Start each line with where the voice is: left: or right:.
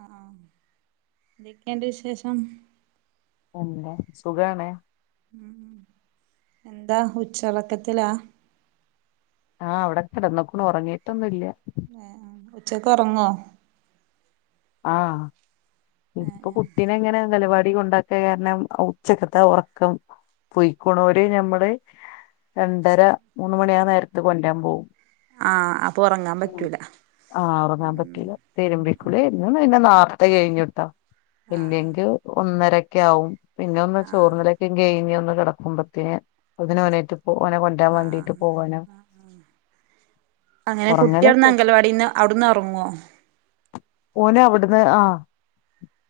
right: ആഹ എന്തെക്കെയണ്ട് വിശേഷം
left: എ സുഖണ്
right: ഉ എന്താ ഉച്ചളക്കത്തിലാ
left: ആഹ് അവിടെ കിടന്നക്കണ് ഉറങ്ങിയിട്ടൊന്നും ഇല്ല
right: ആ ഉച്ചക്ക് ഉറങ്ങോ
left: ആഹ് ഇപ്പൊ കുട്ടിനെ എങ്ങനാ അംഗൻവാടി കൊണ്ടാക്കിയ കാരണം ഉച്ചക്കത്തെ ഉറക്കം പോയിക്കാനൊരു ഞമ്മള് രണ്ടര മൂന്ന മണിയ നേരത്ത് കൊണ്ടുവരാൻ പോകും
right: ആഹ് അപ്പൊ ഒറങ്ങാൻ പറ്റൂല
left: ആഇറങ്ങാൻ പറ്റില്ലതിരുമ്പികുളി ആയിരിക്കും പിന്നെ നാർത്ത കഴിഞ്ഞുട്ടോ ഇല്ലെങ്കിൽ ഒന്നര ഒക്കെവും പിന്നെ ഒന്ന് ചോറുണലൊക്കെ കയിഞ്ഞ് കിടക്കുമ്പഴത്തേ അതിനേട്ട്
right: ആ അങ്ങനെ കുട്ടിയടുന്ന്
left: ഉറങ്ങലൊക്കെ
right: അംഗൽവാടിന്ന് അവിടുന്ന് ഉറങ്ങുവോ
left: ഓനെ അവിടുന്ന് ആ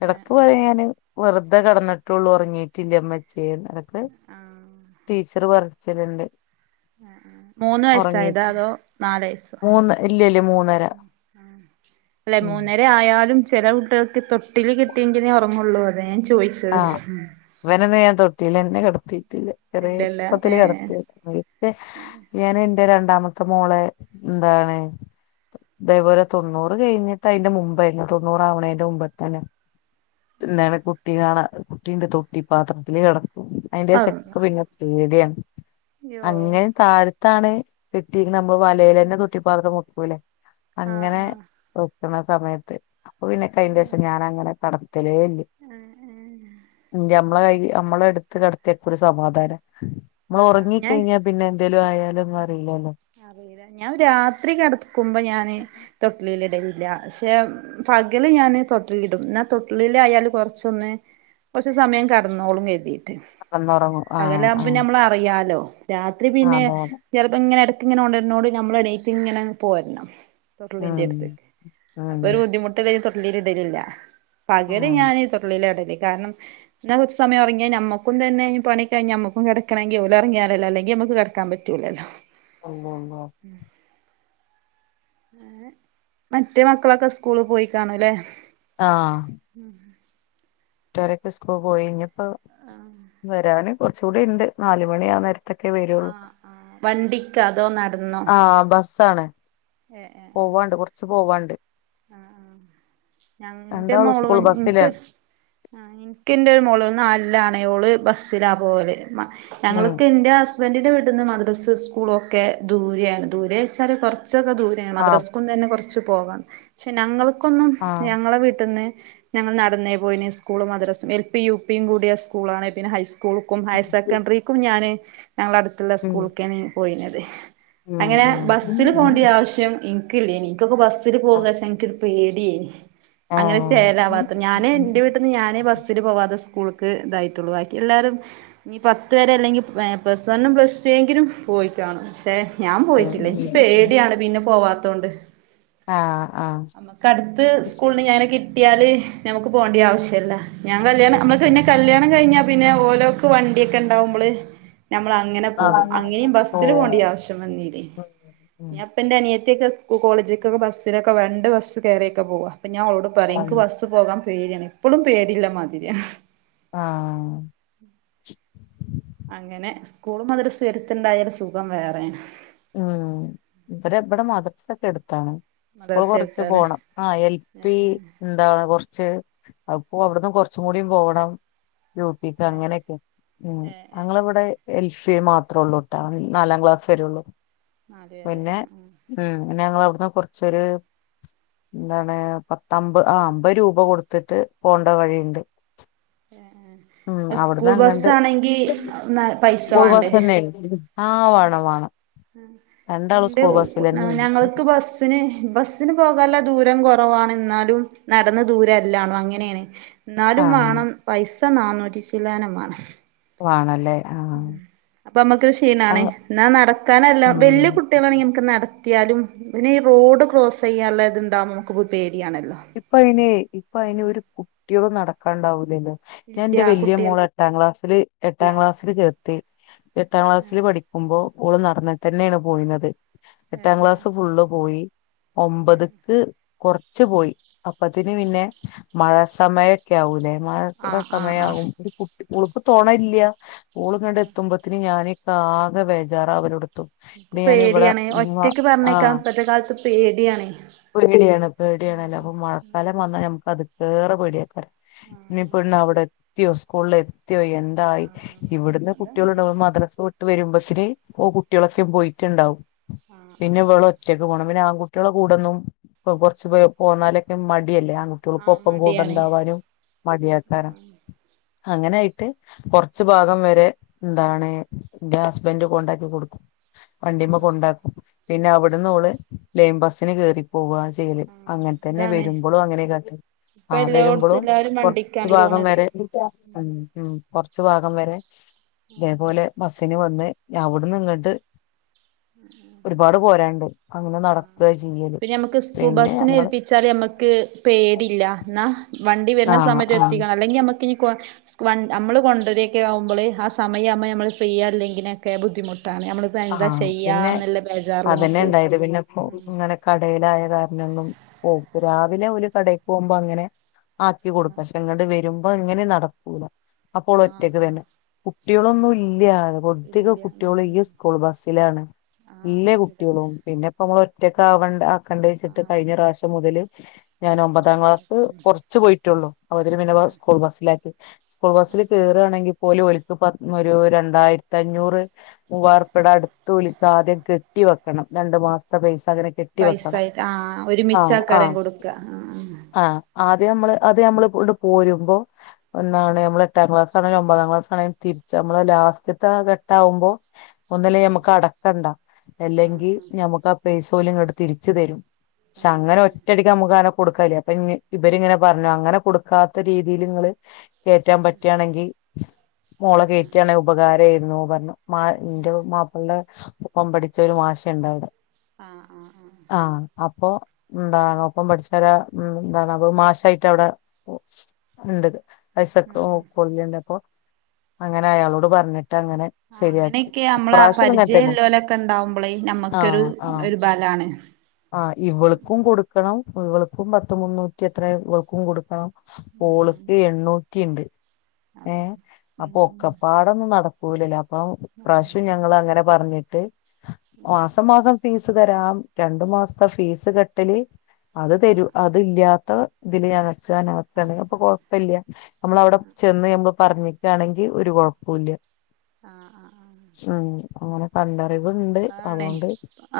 left: ഇടക്ക് പറ ഞാന് വെറുതെ കിടന്നിട്ടുള്ളു ഉറങ്ങിയിട്ടില്ലമ്മ അമ്മ [unintelligible] ഇത് വർക്ക്‌ ചെയ്തിട്ടുണ്ട്
right: ആ ആ മൂന്ന് വയസായതാ അതോ നാല് വയസോ
left: മൂന്ന് ഇല്ലല്ല മൂന്നര
right: മ്മ് ആ അല്ല
left: ഉം
right: മൂന്നരേ ആയ് ആയാലും ചെല കുട്ട്യൾക്ക് തൊട്ടില് കിടിയെങ്കിലെ ഒർങ്ങോള്ളു അതാ ഞാൻ ചോ
left: ആ വനെന്നാ ഞാൻ തൊട്ടീലെന്നെ കെട ത്തീട്ടില്ല
right: ഇല്ലല്ല
left: ചെറ്പ്പത്തില്
right: ഏഹ്
left: കെടത്തിയാ [unintelligible] ന്റെ രണ്ടാമത്തെ മോളെ ന്താണ് ദെപോലെ തൊണ്ണൂറ് കഴിഞ്ഞിട്ട അയിൻ്റെ മുമ്പെനിയൊ തൊണ്ണൂറാവണേന്റെ മുമ്പതന്നെ [unintelligible] കുട്ടിണ്ട് തൊട്ടിപാത്രത്തില് കെട അയിൻ്റേഷം ഇക്ക്
right: അള്ളാ
left: പിന്നെ പേടിയാണ്
right: യ്യോ
left: അങ്ങനെ താഴെ ത്താണ് കെട്ടീ ങ്ങനാവുമ്പൊ വലേലെന്നെ തൊട്ടി പാത്രം മുട് പോവുലെ
right: ആഹ്
left: അങ്ങനെ
right: ആഹ്
left: ഒ ക്കുന്ന സമയത്ത് അപ്പം പിന്നെ ക്ക് അയിൻ്റേഷം ഞാനങ്ങനെ കടത് തലേ ല്ല ൻ്റെ അമ്മളെ കയ് അമ്മളെട്ത്ത് കട്ത്തിയാ ഇക്കൊരു സമാദാന
right: ആ ഞൻ
left: എന്തേലും ആയാലൊന്നും
right: മ്മ്
left: അറിയില്ലല്ലോ
right: അറീല ഞാൻ രാത്രി കെടക്കുമ്പോ ഞാന് തൊട്ടിലീല് ഇടല് ല്ല ല്ല പക്ഷെ പകല് ഞാന് തൊട്ടിലീടും ന്നാ തൊട്ടിലീലായാല് കൊറച്ചൊന്ന് കൊർച്ച് സമയം കടന്നോളും കര്തി
left: കടന്നൊറങ്ങും ആ അ
right: അപ്പം ഞമ്മളറിയാലോ രാത്രി പിന്നെ
left: അതെ അതെ
right: ചെലപ്പം ഇങ്ങനെട് ക്ക്ങ്ങനെ ഒണര്ണോണ്ട് നമ്മളെണീറ്റ്ങ്ങനെ പോര്ണം
left: ഉം
right: തൊട്ട്ലിന്റെട്ത്ത്
left: ഉം
right: അപ്പൊരു ബുദ്ധിമുട്ട് കഴിഞ്ഞ് തൊട് തൊട്ളീല് ഇടലില്ല പകല്
left: ഉം
right: ഞാന് തൊട്ട്ലീലാടല് കാരണം ന്നാ കൊർച്ച് സമയം ഒർങ്ങിയാ നമ്മക്കും തന്നെ ഞ് പണി കഴിഞ്ഞാ ഞമ്മക് കെടക്കണെങ്കി ഓലൊർങ്ങിയാലല്ലെ അല്ലെങ്കി അമ്മക്ക് കട്ക്കാൻ പറ്റൂ ലല്ലോ
left: [unintelligible]
right: മറ്റേ മക്കളൊക്കെ സ്കൂള് പോയി കാണും ല്ലേ
left: ആ ടെരക്ടസ്കോപ് വഴി ഞ്ഞും പ്പ വരാന് കൊറച്ചൂടി ഇണ്ട് നാല് മണിയാന്നേരം
right: ആ ആ വണ്ടിക്ക അതോ നടന്നോ?
left: ആഹ് ബസ്സാണ് പോവാണ്ട് കൊറച്ച് പോവാണ്ട്.
right: ആ ആ ഞ ന്റെ
left: രണ്ടാളും
right: മോള്
left: സ്കൂൾ
right: ന്ക്ക്
left: ബസ്സിലാണ്
right: ആ ന്ക്ക് എന്റെ ഒരു മോള് നാ ലാണേ ഓള് ബസ്സിലാ പോവല്.
left: ഉം
right: ഞങ്ങളൊക്കെ ന്റെ ഹസ്ബന്റിന്റെ വി ട്ട്ന്ന് മദ്രസ് സ്കൂളൊക്കെ ദൂരെയാണ് ദൂരെച്ചാല് കൊറ ച്ചൊക്കെ ദൂരെയാ
left: ആഹ്
right: മദ്രസ്കൂൾ തന്നെ കൊറ ച്ചു പോവാൻ ക്ഷേ ഞങ്ങള് ക്കൊന്നും
left: ആഹ്
right: ഞങ്ങളെ വീട്ട്ന്ന് ഞങ്ങൾ നടന്നേ പോയിണി സ്കൂളും മദ്രസും എൽ പി യു പിയും കൂടിയ സ്കൂളാണ് പിന്നെ ഹൈസ് സ്കൂൾക്കും ഹയർ സെക്കഡറിക്കും ഞാന് ഞങ്ങളടുത്തുള്ള
left: ഉം
right: സ്കൂളിക്കാണ് പോയിനത്.
left: ഉം
right: അങ്ങനെ
left: ഉം
right: ബസ്സില് പോവിണ്ട്യ ആവശ്യം ഇ ക്കില്ലേനി നിക്കൊക്കെ ബസ് സില് പോകേച് ഒരു പേടിയേ
left: ആ
right: അങ്ങനെ
left: ഉം,
right: ചേലാവാത്ത ഞാന്
left: ഉം.
right: ന്റെ വീട്ടിന്ന് ഞാനേ ബസ്സിനു പോവാതെ സ് കൂൾക്ക് ഇതായിട്ടുള്ളൂ ബാക്കി എല്ലാരും ഈ പത്ത് വരെ അല്ലെങ്കി പ്ലസ് വണ്ണും പ്ലസ് റ്റൂ എങ്കിലും പോയിക്കാണും. തെ ഞാൻ പോയിട്ടില്ല നിച്ച് പേടിയാണ് പിന്നെ പോവാ ത്തോണ്ട്.
left: ആഹ്
right: അന്നൊക്കടുത്ത് സ്കൂളിന് ഞാനൊക്കെ കിട്ടിയാല് ഞമുക്ക് പോവിണ്ട്യ ആവശ്യല്ലാ. ഞാ
left: ആ
right: കല്യാണം നമ്മുക്ക്ന്നെ കല്യാണം കഴിഞ്ഞാ പിന്നെ ഓലോക്ക് വണ്ടിയൊക്കെ ഉണ്ടാവുമ്പള് ഞമ്മള് അങ്ങനെ പോകും, അങ്ങനെയും
left: ഓ
right: ബസ്സില് പോവിണ്ട്യ ആവശ്യം വന്നീതേ
left: ഉം, ഉം.
right: ഞാ ഇപ്പന്റെ അനിയ റ്റിക്കസ് കു കോളേജിക്കൊക്കെ ബസ്സില് ഇപ്പൊ രണ്ട് ബസ്സ് കയറിയൊക്കെ പോവാ. അപ്പ ഞാൻ ഓളോട് പറയും നിക്ക് ബസ് പോകാം. പേടിയാണ് ഇപ്പഴും പേടിയില്ല മാതിരിയാ.
left: ആഹ്
right: കൂളുന്നതൊരു സ്വരത്തിണ്ടായാല് സുഖം വേറെയാണ്.
left: ഉം ഇവരെ എവിടെ മദർസൊക്കെ അടുത്താണ് സ്കൂൾ
right: മദ്രസ
left: കൊറച്ച്
right: എടുത്താല്
left: പോണം ആ എൽ പി എന്താണ് കൊറച്ച് അപ്പൊ അവിടുന്ന് കൊറച്ചുംകൂടിയും പോണം യു. പി ക്ക് അങ്ങനെയൊക്കെ ഉം ഞങ്ങളിവിടെ എൽ പി മാത്രേള്ളൂട്ട നാലാം ക്ലാസ് വരെ ഉള്ളൂ.
right: നാല് വരെ
left: പിന്നെ
right: ആ
left: ഉം പിന്നെ ഞങ്ങള ആ കൊറച്ചൊരു എന്താണ് പത്തമ്പത് ആ അമ്പത് രൂപ കൊടുത്തിട്ട് പോണ്ട വഴിയുണ്ട് ഉം അവിടുന്ന്
right: സ്കൂൾ
left: അങ്ങണ്ട്
right: ബസ്സാണെങ്കി പൈസ
left: സ്കൂൾ ബസ്
right: വേണ്ടേ
left: തന്നെ ആ വേണം വേണം രണ്ടാളും
right: ന്റെ
left: സ്കൂൾ ബസ്സിലന്നെ
right: ഞങ്ങൾക്ക് ബസിന് ബസിന് പോകാലോ ദൂര ദൂരം കുറവാണ് എന്നാലും നടന്ന ദൂരം അല്ലണോ അങ്ങനെയാണ്
left: ആ
right: എന്നാലും വേണം പൈസ നാനൂറ്റി ചിൽ‌വാനമാണ്
left: വാണല്ലേ
right: അപ്പൊ നമ്മുക്കൊരു ക്ഷീണമാണ് എന്നാ നടക്കാനെല്ലാം
left: ഉം
right: വലിയ കുട്ടികളാണെങ്കിൽ നമുക്ക് നട ത്തിയാലും പിന്നെ റോഡ് ക്രോസ്സ് ചെയ്യാനുള്ള ഇത്തുണ്ടാവുമ്പോ നമുക്കൊരു പേടി
left: ഇപ്പ അയിനെ ഇപ്പ അയിനൊരു കു കുട്ടികളും നടക്കാണ്ടാവില്ലല്ലോ ഞാൻ എന്റെ
right: ഇല്ല
left: വലിയ മോള്
right: കുട്ടികളില്ല
left: എട്ടാം ക്ലാസ്സില് എട്ടാം ക്ലാസ്സില് ചേർത്തി എട്ടാം ക്ലാസ്സിൽ പഠിക്കുമ്പോ ഓള് നടന്ന തന്നെയാണ് പോയിരുന്നത് എട്ടാം ക്ലാസ് ഫുള്ള് പോയി. ഒമ്പത്ക്ക് കുറച്ച് പോയി അപ്പത്തിന്ന് പിന്നെ മഴ സമയൊക്കെ ആവൂല്ലേ മഴയ്ക്കുള്ള
right: ആഹ് ആഹ് ആഹ്
left: സമയാവും ഒരു കു ഓളുക്ക് തോണ ഇല്ല്യ ഓള് ഇങ്കട് എത്തുമ്പോത്തിന് ഞാൻ ആകെ ബേജാറ അവരോട്
right: എനിക്ക് പേടിയാണ് ഒറ്റക്ക്
left: ആഹ്
right: പറഞ്ഞേക്കാം ഇപ്പത്തെ കാലത്ത് പേടിയാണ്
left: പേടിയാണ് പേടിയണല്ലോ അപ്പൊ മഴക്കാലം വന്നാ നമ്മൾക്കു അത് ഏറെ പേടിയായിരിക്കും ഇനി പെണ്ണ അവിടെ [inaudible] എത്തിയോ സ്കൂളിലേ [inaudible] യൊഎന്തായി
right: ആഹ്
left: ഇവിടുന്ന് കുട്ടികള ഡോ
right: അതങ്ങനെയാണ്
left: മദ്രസ [inaudible] വരും ബസിന് ഓ കുട്ടികളൊക്കെ പോയിട്ട്ണ്ടാവും
right: ആഹ്
left: പിന്നെ
right: ആഹ് ആഹ്
left: ഇവലൊറ്റക്ക് പോണം പിന്നെ ആ കു [inaudible] കുട്ടികളെകൂടന്നും ഇപ്പൊ കുറച്ച പോ പോന്നാലൊക്കെ മടി [inaudible] [inaudible] ല്ലേ ആണ് കുട്ടികൾക്ക്
right: ആഹ്
left: ഒപ്പം കൂടേ
right: മടിയാണ്
left: ഉണ്ടാകാനും മടിയായിരിക്കും അങ്ങനൊയിട്ട് കൊറച്ചു ഭാഗം വരെ എന്താണ് എന്റെ ഹസ്ബൻഡ് കൊണ്ടാക്കി കൊടുക്കും
right: ആഹ്
left: വണ്ടിമ്മെകൊണ്ടാക്കും. പിന്നെ അവിടുന്ന്ഓള് ലൈൻ ബ [inaudible] സിന് കയറി [inaudible] പോവ ചെയ്യല്
right: ആഹ്
left: അങ്ങനെ തന്നെ
right: ഇതാണ്
left: വരുമ്പോഴും അങ്ങനെക്കാട്ടുക
right: ഇപ്പ
left: ആഹ്
right: എല്ലോടത്തും
left: വരുമ്പോഴും
right: എല്ലാരും
left: കുറച്ചു
right: വണ്ടിക്കാണ്
left: ഭാഗം
right: പോണത്
left: വരെ [inaudible] കുറച്ചു ഭാഗം വരെ അതേപോലെ ബസ്സിന് വ [inaudible] ന്ന അവിടന്ന് ഇങ്ങോട്ട് ഒരുപാട് പോരാണ്ട് അങ്ങനെ നടത്ത ചെയ്യല് പിന്നെ
right: സ്കൂൾബസിനെ
left: ഞങ്ങള്
right: ഏൽപ്പിച്ചാല് നമ്മക്ക് പേടില്ല എന്നാ വണ്ടി വരുന്ന
left: ആഹ്
right: സമയത്ത്
left: ആഹ്
right: എത്തിക്കണം അല്ലെങ്കിൽ നമുക്ക്നി [inaudible] നമ്മൾ കൊണ്ടുവരുകയൊക്കെ ആകുമ്പോൾ ആ സമയംകുമ്പൾ നമ്മൾ ഫ്രീ അല്ലെങ്കിനുമൊക്കെ ബുദ്ധിമുട്ട് [unintelligible] ട്ടാണ് നമ്മളിപ്പോ എന്താ
left: ആഹ് പിന്നെ
right: ചെയ്യാന്നുല്ല ബേജാറില്
left: അതന്നെ
right: നിക്കും
left: [inaudible] ഇങ്ങനെ കടേലായതാ രണം [inaudible] പിും പോ ഇ രാവിലെ ഒരു കടക്ക് പോകുമ്പോ അങ്ങനെ ആക്കി കൊടുക്കശങ്ങട് വരും [inaudible] അപ്പൊ ഇങ്ങനെ നടക്കൂല അപ്പോൾ
right: ആഹ്
left: ഒറ്റക്ക്
right: ആഹ്
left: വരണം കുട്ടികളൊന്നും
right: ആഹ്
left: ഇല്ലാ അധികം
right: ഇല്ല
left: കുട്ടികൾ ഈ.
right: ഉം
left: [inaudible] സ്കൂൾ ബസ്സിലാണ്
right: ആഹ്
left: എല്ലാ
right: ബസ്സിലാണ്
left: കുട്ടികളും പിന്നെ ഇപ്പോ നമ്മള് ഒറ്റക്ക് ആവണ്ട നിക്കണട വിചാരിച്
right: ആഹ്
left: കഴിഞ്ഞ പ്രാവശ്യം മുതൽ ഞാൻ
right: ബസ്സിന്
left: ഒമ്പതാം ക്ലാസ്
right: പറഞ്ഞയക്കും ഉം
left: കുറച്ച് പോയിട്ടൊള്ളൂ അപ്പോതിന് പിന്നെ
right: ആഹ്
left: സ്കൂൾ ബസ്സിലാക്കി സ്കൂൾ ബസ്സില് കേറാണെങ്കിൽ ഓല് ഓൽക്ക്‌ പത് ഒരു രണ്ടായിരത്തി അഞ്ഞൂറ് മുവായിര [inaudible] ഇവിടെ അടുത്ത് ഓൽക്കാദ്യം കെട്ടി വെക്കണം രണ്ടു മാസത്തെ പൈസ അങ്ങനെ കെട്ടി വെക്കണം
right: പൈസായിറ്റ് ആഹ് ആഹ് ഒരുമിച്ചാക്കാരം കൊടുക്ക ആ ആ
left: ആഹ് ആദ്യം നമ്മള് ആദ്യ നമ്മള്ണ്ട് പോരുമ്പോ എന്താണ് നമ്മൾ എട്ടാം ക്ലാസ് ആണെങ്കിലും ഒമ്പതാം ക്ലാസ് ആണെങ്കിലും തിരിച്ച് നമ്മള് ലാസ്റ്റ്ത്തെ ഘട്ടാകുമ്പോ ഒന്നില്ലങ്കിൽ അടക്കണ്ട
right: ആഹ്
left: അല്ലെങ്കിൽ ഞമുക്കാ പൈസ ഓല്ങ്ങട്ട് തിരിച്ചു തരും ക്ഷെ അങ്ങനെ ഒറ്റടിക്ക് നമുക്കങ്ങനെ കൊടുക്കാനില്ല അപ്പൊ ഇഞ്ഞ് ഇവരിങ്ങനെ പറഞ്ഞു അങ്ങനെ കൊടുക്കാത്ത രീതിയിൽ ഇങ്ങള് കേറ്റാൻ പറ്റാണെങ്കിൽ മോളെ
right: ആഹ്
left: കേറ്റാണെ ഉപകാരേയിരുന്നു പറഞ്ഞു മ ൻ്റോം നല്ല കൊംമ്പടിച്ച ഒരു മാശുണ്ട് അവിടെ
right: ആഹ് ആഹ് ആഹ് ആഹ്
left: ആഹ് അപ്പൊ എന്താണ് ഒപ്പം പഠിച്ചാല ഉം എന്താണ് അപ്പൊ മാശായിട്ട് അവിടെ ഇണ്ട് പൈസക്കോ
right: ആഹ് ആഹ്
left: [unintelligible] അങ്ങനെ അയാളോട് പറഞ്ഞിട് ട്ട് അങ്ങനെ
right: ആ
left: ശരിയാക്കി
right: അങ്ങനെയൊക്കെ നമ്മളെ
left: ഇപ്രാവശ്യം ഇങ്ങനെ തന്നെ
right: പരിചയല്ലോലൊക്കെ ഇണ്ടാവുമ്പോളേ നമുക്കൊരു ഒരു ബലാണ് ഹ്
left: ആ ഇവൾക്കും കൊടുക്കണം ഇവളുക്കും പത്ത് മുന്നൂറ്റി എത്രയോ ഇവളുക്കും കൊടുക്കണം
right: ഉം ഉം
left: ഓൾക്ക് എണ്ണൂ ക്കിയ്ണ്ട് ഏ
right: അതാ ഉം
left: അപ്പൊ
right: ഉം
left: ഒക്കപ്പാടൊന്നും നടക്കു [unintelligible] [unintelligible] ഇപ്രാശം ഞങ്ങള് അങ്ങനെ പറഞ്ഞിട്ട് മാസം മാസം ഫീസ് തരാം രണ്ടു മാസത്തെ ഫീസ് കെട്ടല് അത്
right: ആ
left: തരും അത് ല്ലാത്ത ഇതിലെയാന്ന് ഇതാണ
right: ആ
left: അവസ്ഥാണ് അപ്പൊ
right: ആ
left: കൊഴപ്പില്ല നമ്മളവിടെ ചെന്ന്കയ്യുമ്പം പറഞ്ഞിറ്റാണെങ്കിൽ ഒരു കുഴപ്പൂല്ല
right: ആ
left: ഉം അങ്ങനെ ആണ് ല്ലേ
right: ആണ്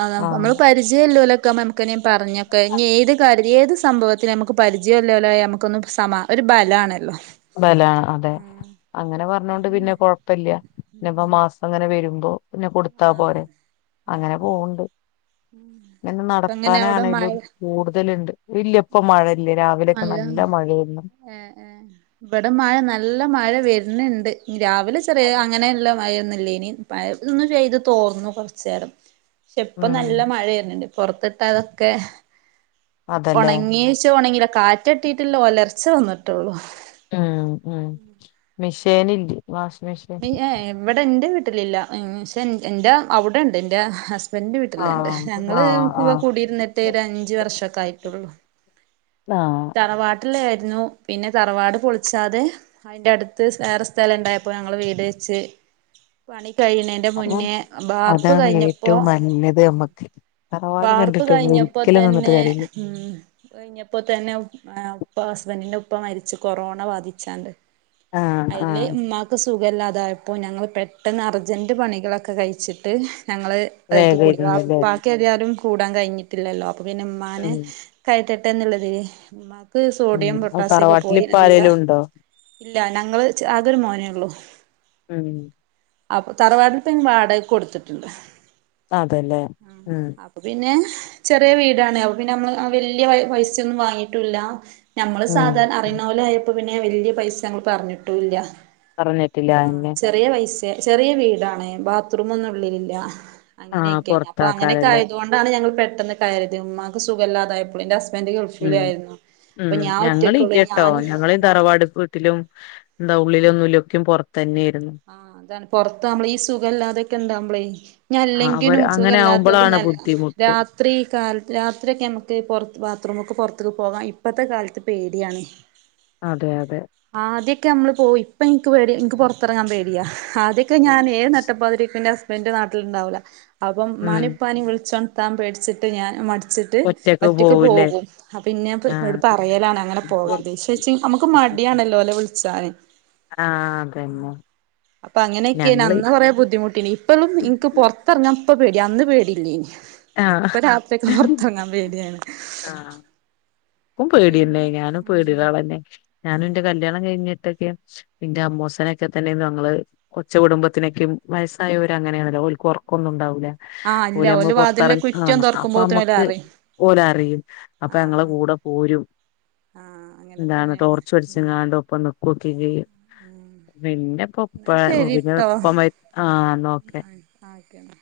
right: അത
left: ആഹ്
right: നമ്മള് പരിച ജ്ജ് ല്ലേലൂഅക്ക നമുക്കെനി പറഞ്ഞക്ക ഇഞെത് കാര്യ ഏത് സംഭവത്തിന് നമുക്ക് പരിചയല്ലപോലായ നമുക്കൊന്ന് സമാ ഒരു ബലാണല്ലോ
left: ബല അതെ
right: ഉം
left: അങ്ങനെ പറഞ്ഞോണ്ട് പിന്നെ
right: അതന്നെ
left: കൊഴപ്പില്ല പിന്നപ്പ മാസങ്ങനെ വരും പ്പോ പിന്നെ കൊടുത്താ
right: ആ
left: പോരെ
right: ഉം
left: അങ്ങനെ
right: ഉം
left: പോണ്ട് ഇങ്ങനെ
right: ഇപ്പ എങ്ങനെ അവിടെ
left: നടക്കാനാണേലും
right: മഴ
left: കൂടുതല്ണ്ട് ഇല്ല ഇപ്പൊ മഴയില്ല രാവിലെക്കെ നല്ല മഴേരുന്നു
right: ഏ ഏ ഇവിടെ മഴ നല്ല മഴ വര്ണ്ണ്ട് രാവിലെ ചെറിയ അങ്ങനെയല്ല മഴൊ ന്നില്ലെനു [unintelligible] പെയ്ത് തോർന്നു കൊർച്ചേരം ക്ഷെ ഇപ്പം
left: ഉം
right: നല്ല മഴ വെര്ണ് ണ്ട് പൊറത്തിട്ടതൊക്കെ
left: അതല്ലേ
right: ഒണങ്ങിച്ച ഒണങ്ങില്ല കാറ്റട്ടിട്ടുള്ള ഒലർച്ച വന്നിട്ടുള്ളൂ
left: ആ ആ മിഷേനില്ലേ
right: ഏയ് എ ഇവിടെ ഇന്റെ വീട്ട് ട്ടിലില്ല മിഷൻ ഇൻ്റെ അവിടെ ണ്ട് ഇൻ്റെ ഹസ്സ്ബൻ്റി ഹസ്ബൻറ് വീട്ടില്ണ്ട്
left: ആഹ്
right: ഞങ്ങള്
left: ആഹ്
right: കു
left: ആഹ്
right: കുടിയിരുന്നിട്ട് ഒരു അഞ്ച് വർഷോക്കേ ആയിട്ടുള്ളൂ
left: ആ
right: ട്ടിലായിരുന്നു പിന്നെ തറവാട് പൊളിച്ചാതെ അതിന്റെ അടുത്ത് വേറെ സ്ഥലുണ്ടായപ്പോ ഞങ്ങള് വീട് വെച്ച് പണിക്ക്
left: അപ്പൊ അതാണ്
right: കഴിഞ്ഞപ്പോ
left: ഏറ്റവും നല്ലത് നമ്മക്ക് തറവാട്
right: വാർപ്പ്
left: കണ്ടിട്ട്
right: കഴിഞ്ഞപ്പോ
left: ഒരിക്കലും നിന്നിട്ട്
right: തന്നെ
left: കാര്യമില്ല
right: ഉം ഇപ്പോതന്നേ ആ ഇപ്പൊ ഹസ്സ്ബൻ്റിന്റെ ഉപ്പ മരിച്ചു കൊറോണ ബാധിച്ചാണ്ട്
left: ആ ആ
right: ഖല്ലാതായപ്പോൾ ഞങ്ങൾ പെട്ടെന്ന് അർജൻ്റ് പണികളൊക്കെ കഴിച്ചിട്ട് ഞങ്ങള് അയ്ക്ക്
left: വേഗം
right: കൂടി
left: ഇരുന്നല്ലേ
right: [unintelligible] കൂടാൻ കഴിട്ടില്ലല്ലോ പിന്നെ ഇമ്മാന്
left: ഉം
right: കയ ട്ടെന്ന് ള്ളതില് ഉമ്മാ
left: ഉമ് അ തറവാട്ടിലിപ്പോ ആരേലും ഉണ്ടോ
right: ഇല്ല ഞങ്ങള് ച് ആകെ ഒരു മോനേ ഉള്ളൂ
left: ഉം
right: അപ്പൊ തറവാടിപ്പം വാടകക്ക് കൊടുത്തിട്ടുണ്ട്
left: അതെല്ലേ ഉം
right: അപ്പൊ പിന്നെ ചെറിയ വീടാണ് പിന്നെ നമ്മള് വലിയ പൈസയൊന്നും വാങ്ങിട്ടൂല്ല ഞമ്മള്
left: ഉം
right: സാധാരണ അറിയുന്ന പോലെയപ്പോ പിന്നെ വലിയ പൈസ ഞങ്ങൾ പറഞ്ഞിട്ടൂല്ല
left: പറഞ്ഞിട്ടിലാ ളിനെ
right: ചെറിയ വീടാണ് ബാത്റൂം ഒന്നും ഉള്ളിലില്ല
left: ആഹ്
right: അങ്ങനെയൊക്കെയ അപ്പൊ അങ്ങനെ
left: പൊറത്താക്കാരല്ലേ
right: ആയതുകൊണ്ടാണ് ഞങ്ങൾ പെട്ട് പിന്നെ [unintelligible] ഉമ്മാക് സുഖമല്ലാതായപ്പോളന്റെ ഹസ്
left: ഉം ഉം ഞങ്ങള്
right: ഒറ്റക്കുള്ളൂ
left: ഇല്ലട്ടോ
right: ഞാനും
left: ഞങ്ങളീ തറവാട് വീട്ടിലും എന്ത ഉള്ളിലൊന്നുവില്ല ഓകേം പോ
right: ആഹ് അതാണ് പുറത്താമ്ബ്ലെ ഈ സുഖ ഇല്ലതെക്കെ ഇണ്ടാവുമ്ബ്ലെ ഞ്ഞ
left: ആഹ്
right: അല്ലെങ്കിലും
left: അവര് അങ്ങനെ
right: സുഖല്ലാത്തത്
left: ആവുമ്പളാണ്
right: തന്നല്ല
left: ബുദ്ധിമുട്ട്
right: രാത്രിഈ കാലത്ത് രാത്രിയൊക്കെ നമുക്ക് പുറത്ത് ബാത്റൂമ് ഒക്കെ പുറത് ത്ത് പോകാൻ ഇപ്പഴത്തെ കാലത്ത് പേടിയാണ്
left: അതെ അതെ
right: ക്ക് നമ്മള് പോയി ഇപ്പ എനിക്ക് പേടിയാ നിക്ക് പുറ ത്തിറങ്ങാൻ പേടിയ ആദ്യഒക്കെ
left: ഉം
right: ഞാൻ ഏത് നട്ടപ്പാതിരക്കും എന്റെ ഹസ് ബാൻഡ് നാട്ടില് ഉണ്ടാവില്ല അപ്പം
left: ഉം
right: മാനിപ്പാനി വിളിച്ചോണ് താമ് പേടിച്ചിട്ട് ഞാൻ മടിച് വിച്ചിട്ട് ഒറ്റക്ക് പോകും പിന്നെ ഇട്
left: ആഹ്
right: പറയലാണ് അങ്ങനെ പോകരുതെന്ന് [unintelligible] നമ്മുക്ക് മടിയാണല്ലോ വിളിച്ചാന്
left: ആഹ് അതന്നെ
right: അപ്പൊ അങ്ങനെയൊക്കെയാന്
left: ഞങ്ങള്
right: അന്ന് കുറയെ ബുദ്ധിമുട്ടിന് ഇപ്പോളും എനിക്ക് പുറത്തിറങ്ങാന് ഇപ്പ പേടി അന്ന് പേടിയില്ലേനി
left: ആഹ്
right: ഇപ്പൊ രാത്രിയൊക്കെ പുറത്തങ്ങാൻ പേടിയാണ്
left: ഇപ്പം പേടില്ല
right: പിന്നെ
left: ഞാനും
right: ഉം
left: പേടിടാളന്നെ ഞാനും എന്റെ കല്യാണം കഴിഞ്ഞ് ക്ക പിന്റെ അമ്മോസിനൊക്കെ തന്നെ നങ്ങള് ഒച്ച കൂടുബത്തിനേക്കും വയസ്സായവരങ്ങനെയാണല്ലോ ഓര്ക്ക് ഉറക്കൊന്നും ഉണ്ടാവില്ല
right: ആഹ്
left: ഓല്
right: ഇല്ല
left: നമ്മ
right: വാതിലിന്റെ
left: പുത്തിറങ്ങ കാണ
right: കുറ്റിയൊന്ന്
left: അപ്പൊ
right: തുറക്കുമ്പോത്തിന് ഓല്
left: നമ്മക്ക്
right: അറിയും
left: ഓലെ അറിയും അപ്പൊ ഞങ്ങളെ
right: ആഹ്
left: കൂടെ പോരും
right: ആഹ് അങ്ങനെ
left: എന്താണ്
right: തന്നെയാണ്
left: ടോർച്ച്
right: ഉം
left: പടിച്ചങ്ങാണ്ട് ഒപ്പം നി കുറ്റിച്ചേയ് പിന്നെ ഉപുപ്പ
right: എന്നാ
left: പിന്നെ
right: ശരിട്ടോ
left: ഉപ്പ മരി ആഹ് എന്നാ ഒക്കെ
right: ആഹ് ഓക്കെന്നാ